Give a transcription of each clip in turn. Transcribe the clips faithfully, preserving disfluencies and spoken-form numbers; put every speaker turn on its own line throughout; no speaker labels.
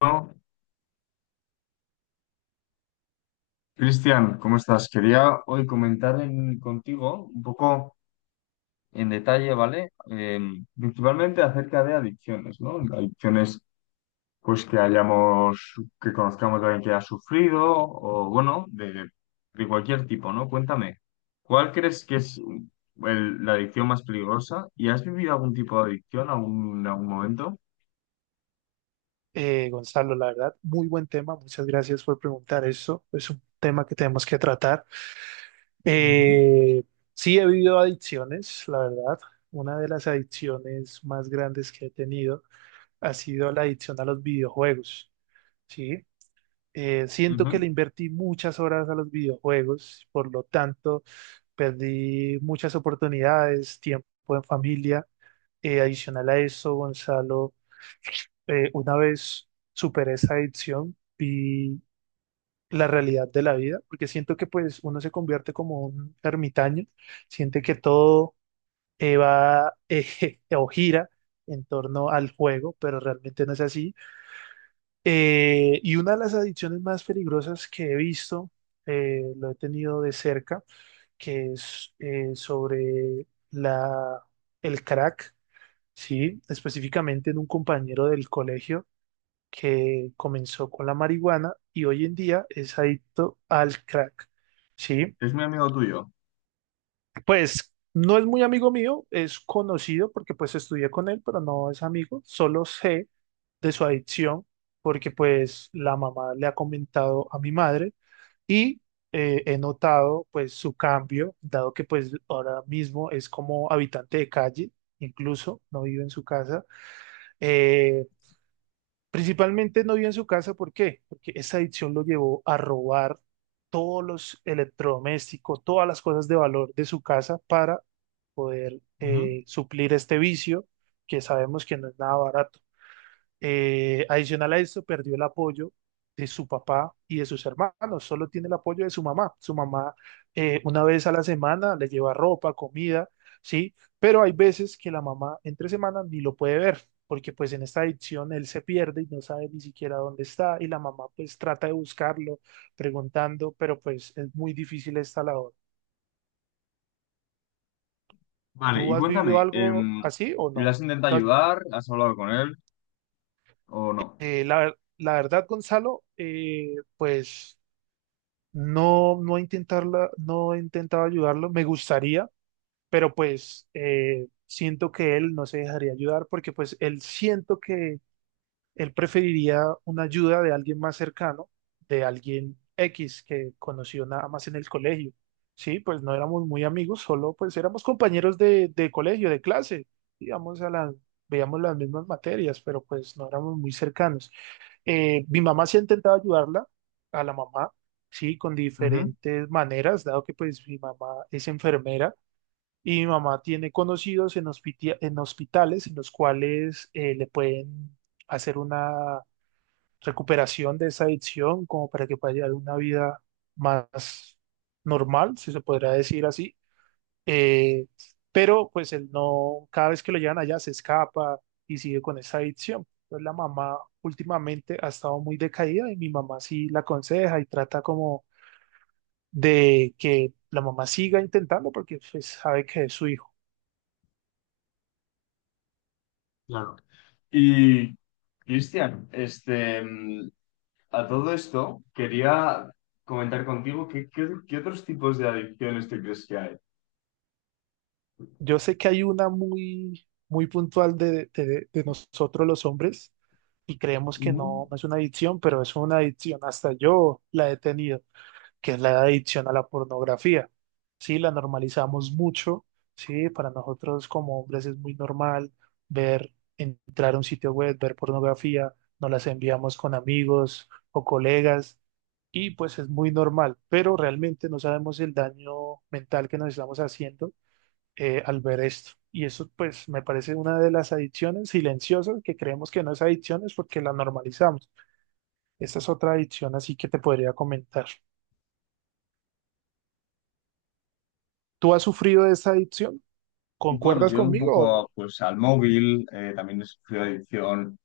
Bueno, Cristian, ¿cómo estás? Quería hoy comentar en- contigo un poco en detalle, ¿vale? Eh, principalmente acerca de adicciones, ¿no? Adicciones, pues que hayamos, que conozcamos a alguien que ha sufrido, o bueno, de, de cualquier tipo, ¿no? Cuéntame, ¿cuál crees que es el- la adicción más peligrosa? ¿Y has vivido algún tipo de adicción algún- en algún momento?
Eh, Gonzalo, la verdad, muy buen tema. Muchas gracias por preguntar eso. Es un tema que tenemos que tratar.
Ujú.
Eh, sí, he vivido adicciones, la verdad. Una de las adicciones más grandes que he tenido ha sido la adicción a los videojuegos, ¿sí? Eh, siento que
Ujú.
le invertí muchas horas a los videojuegos. Por lo tanto, perdí muchas oportunidades, tiempo en familia. Eh, adicional a eso, Gonzalo, eh, una vez superé esa adicción, vi la realidad de la vida, porque siento que pues uno se convierte como un ermitaño, siente que todo eh, va eh, o gira en torno al juego, pero realmente no es así. Eh, y una de las adicciones más peligrosas que he visto, eh, lo he tenido de cerca, que es eh, sobre la, el crack, ¿sí? Específicamente en un compañero del colegio que comenzó con la marihuana y hoy en día es adicto al crack, ¿sí?
Es mi amigo tuyo.
Pues no es muy amigo mío, es conocido porque pues estudié con él, pero no es amigo, solo sé de su adicción porque pues la mamá le ha comentado a mi madre y eh, he notado pues su cambio, dado que pues ahora mismo es como habitante de calle, incluso no vive en su casa. Eh, Principalmente no vio en su casa, ¿por qué? Porque esa adicción lo llevó a robar todos los electrodomésticos, todas las cosas de valor de su casa para poder eh, suplir este vicio, que sabemos que no es nada barato. Eh, adicional a eso, perdió el apoyo de su papá y de sus hermanos, solo tiene el apoyo de su mamá. Su mamá, eh, una vez a la semana le lleva ropa, comida, ¿sí? Pero hay veces que la mamá entre semanas ni lo puede ver, porque pues en esta adicción él se pierde y no sabe ni siquiera dónde está, y la mamá pues trata de buscarlo preguntando, pero pues es muy difícil esta labor.
Vale, y
¿Tú has vivido
cuéntame,
algo
em,
así o
¿le
no?
has intentado
¿Tú has-
ayudar? ¿Has hablado con él o no?
eh, la, la verdad, Gonzalo, eh, pues... No, no intentarla, no he intentado ayudarlo, me gustaría, pero pues eh, siento que él no se dejaría ayudar, porque pues él siento que él preferiría una ayuda de alguien más cercano, de alguien X que conoció nada más en el colegio. Sí, pues no éramos muy amigos, solo pues éramos compañeros de, de colegio, de clase, digamos, a la- veíamos las mismas materias, pero pues no éramos muy cercanos. Eh, mi mamá sí ha intentado ayudarla, a la mamá, sí, con
Ujú,
diferentes maneras, dado que pues mi mamá es enfermera y mi mamá tiene conocidos en, hospiti- en hospitales en los cuales eh, le pueden hacer una recuperación de esa adicción como para que pueda llevar una vida más normal, si se podrá decir así. Eh, pero pues él no, cada vez que lo llevan allá se escapa y sigue con esa adicción. Entonces la mamá últimamente ha estado muy decaída y mi mamá sí la aconseja y trata como de que la mamá siga intentando, porque pues sabe que es su hijo.
claro. Y, Cristian, este, mm, a todo esto quería comentar contigo qué, qué, qué otros tipos de adicciones te crees que hay.
Yo sé que hay una muy, muy puntual de, de, de nosotros los hombres, y creemos que
Ujú.
no, no es una adicción, pero es una adicción. Hasta yo la he tenido. Que es la adicción a la pornografía. Sí, la normalizamos mucho, sí, para nosotros como hombres es muy normal ver, entrar a un sitio web, ver pornografía, nos las enviamos con amigos o colegas y pues es muy normal, pero realmente no sabemos el daño mental que nos estamos haciendo eh, al ver esto. Y eso pues me parece una de las adicciones silenciosas que creemos que no es adicciones porque la normalizamos. Esta es otra adicción así que te podría comentar. ¿Tú has sufrido de esta adicción?
Bueno,
¿Concuerdas
yo un
conmigo o no?
poco pues al móvil, eh, también he sufrido adicción.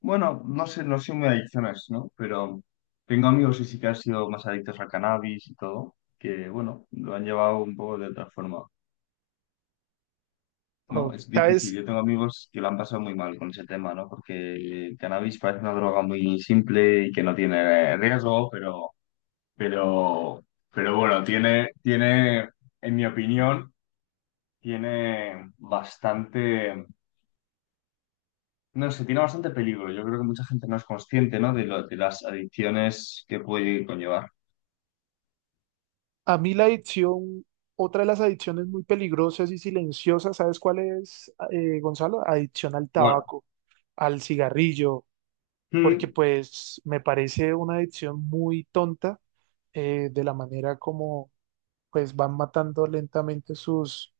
Bueno, no sé, no soy muy adicciones, ¿no? Pero tengo amigos que sí, que han sido más adictos al cannabis y todo, que bueno, lo han llevado un poco de otra forma. No,
O-
es difícil.
¿Sabes?
Yo tengo amigos que lo han pasado muy mal con ese tema, ¿no? Porque el cannabis parece una droga muy simple y que no tiene riesgo, pero, pero, pero bueno, tiene, tiene, en mi opinión, tiene bastante, no sé, tiene bastante peligro. Yo creo que mucha gente no es consciente, ¿no? De lo, de las adicciones que puede conllevar.
A mí la adicción, otra de las adicciones muy peligrosas y silenciosas, ¿sabes cuál es, eh, Gonzalo? Adicción al
Bueno.
tabaco, al cigarrillo, porque
Mm,
pues me parece una adicción muy tonta, eh, de la manera como pues van matando lentamente sus,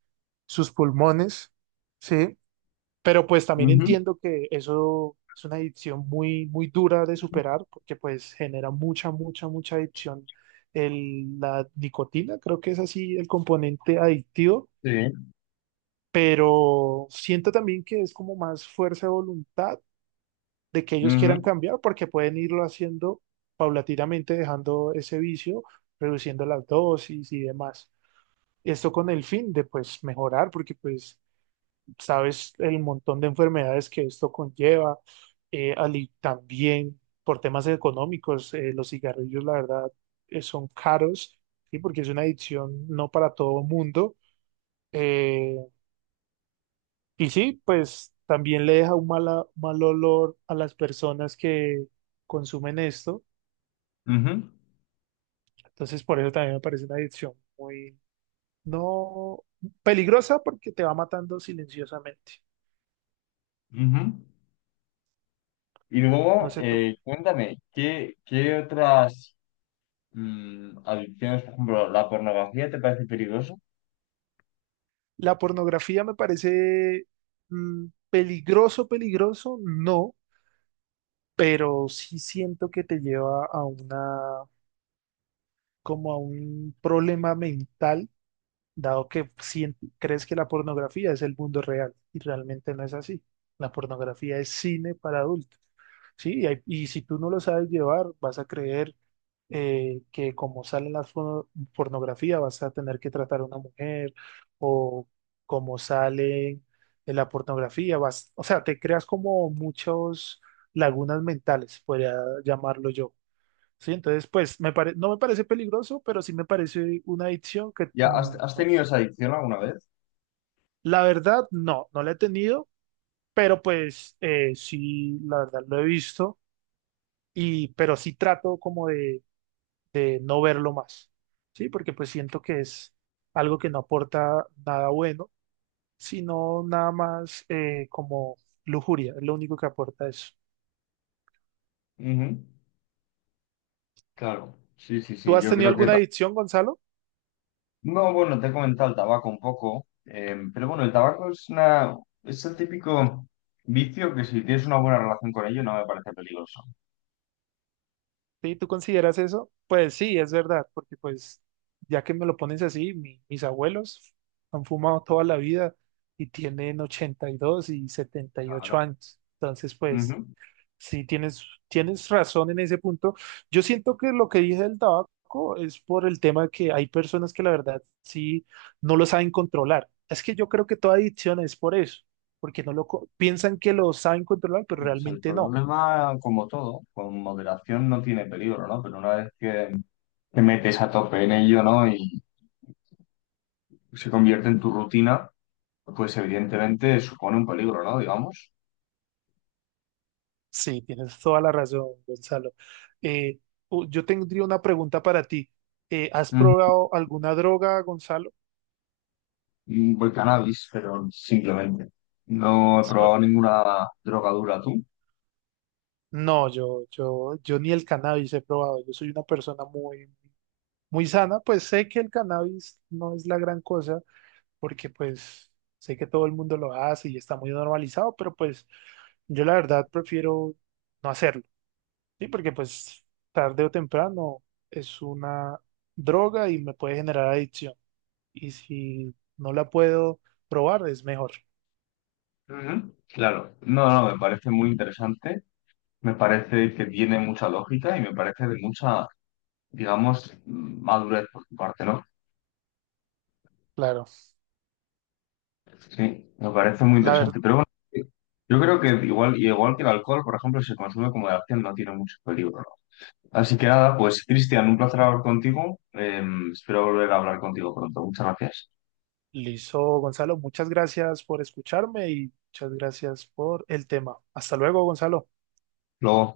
sus pulmones, ¿sí? Pero pues también
ujú,
entiendo que eso es una adicción muy, muy dura de superar, porque pues genera mucha, mucha, mucha adicción. El, la nicotina, creo que es así el componente adictivo,
sí.
pero siento también que es como más fuerza de voluntad de que ellos
Ujú,
quieran cambiar, porque pueden irlo haciendo paulatinamente, dejando ese vicio, reduciendo las dosis y demás. Esto con el fin de pues mejorar, porque pues sabes el montón de enfermedades que esto conlleva, eh, ali- también por temas económicos, eh, los cigarrillos, la verdad, eh, son caros, ¿sí? Porque es una adicción no para todo mundo. eh, y sí, pues también le deja un mala- mal olor a las personas que consumen esto.
ujú,
Entonces, por eso también me parece una adicción muy, no peligrosa, porque te va matando silenciosamente.
ujú. Y
No
luego,
sé tú.
eh, cuéntame, ¿qué, qué otras mm, adicciones? Por ejemplo, ¿la pornografía te parece peligrosa?
La pornografía me parece mm, peligroso, peligroso, no, pero sí siento que te lleva a una, como a un problema mental, dado que sien- crees que la pornografía es el mundo real y realmente no es así. La pornografía es cine para adultos. Sí, y, hay- y si tú no lo sabes llevar, vas a creer eh, que como sale en la fo- pornografía, vas a tener que tratar a una mujer, o como sale en la pornografía, vas, o sea, te creas como muchos lagunas mentales, podría llamarlo yo. Sí, entonces, pues, me pare- no me parece peligroso, pero sí me parece una adicción que,
¿Ya has,
mm,
has
no...
tenido esa adicción alguna vez?
La verdad, no, no la he tenido, pero pues eh, sí, la verdad lo he visto, y pero sí trato como de de no verlo más, ¿sí? Porque pues siento que es algo que no aporta nada bueno, sino nada más eh, como lujuria, es lo único que aporta eso.
Ujú. Claro, sí, sí,
¿Tú
sí,
has
yo
tenido
creo que...
alguna
ta-
adicción, Gonzalo?
No, bueno, te he comentado el tabaco un poco, em, pero bueno, el tabaco es una... es el típico vicio que si tienes una buena relación con ello no me parece peligroso.
¿Sí? ¿Tú consideras eso? Pues sí, es verdad, porque pues ya que me lo pones así, mi- mis abuelos han fumado toda la vida y tienen ochenta y dos y y setenta y ocho
Claro.
años, entonces pues...
Ujú.
Sí, tienes, tienes razón en ese punto. Yo siento que lo que dije del tabaco es por el tema de que hay personas que la verdad sí no lo saben controlar. Es que yo creo que toda adicción es por eso, porque no lo co- piensan que lo saben controlar, pero
O sea, el
realmente no.
problema, como todo, con moderación no tiene peligro, ¿no? Pero una vez que te metes a tope en ello, ¿no? Y se convierte en tu rutina, pues evidentemente supone un peligro, ¿no? Digamos.
Sí, tienes toda la razón, Gonzalo. Eh, u- yo tendría una pregunta para ti. Eh, ¿has
Ujú.
probado alguna droga, Gonzalo?
Mm, voy cannabis, pero simplemente. No he
So-
probado ninguna droga dura tú.
no, yo, yo, yo ni el cannabis he probado. Yo soy una persona muy muy sana, pues sé que el cannabis no es la gran cosa, porque pues sé que todo el mundo lo hace y está muy normalizado, pero pues yo la verdad prefiero no hacerlo, ¿sí? Porque pues tarde o temprano es una droga y me puede generar adicción. Y si no la puedo probar, es mejor.
Ujú. Claro, no, no, me parece muy interesante, me parece que tiene mucha lógica y me parece de mucha, digamos, madurez por tu parte, ¿no?
Claro.
Sí, me parece muy
La verdad,
interesante, pero bueno, yo creo que igual, igual que el alcohol, por ejemplo, si se consume como de acción no tiene mucho peligro, ¿no? Así que nada, pues Cristian, un placer hablar contigo. Em, espero volver a hablar contigo pronto. Muchas gracias.
listo, Gonzalo, muchas gracias por escucharme y muchas gracias por el tema. Hasta luego, Gonzalo.
Luego.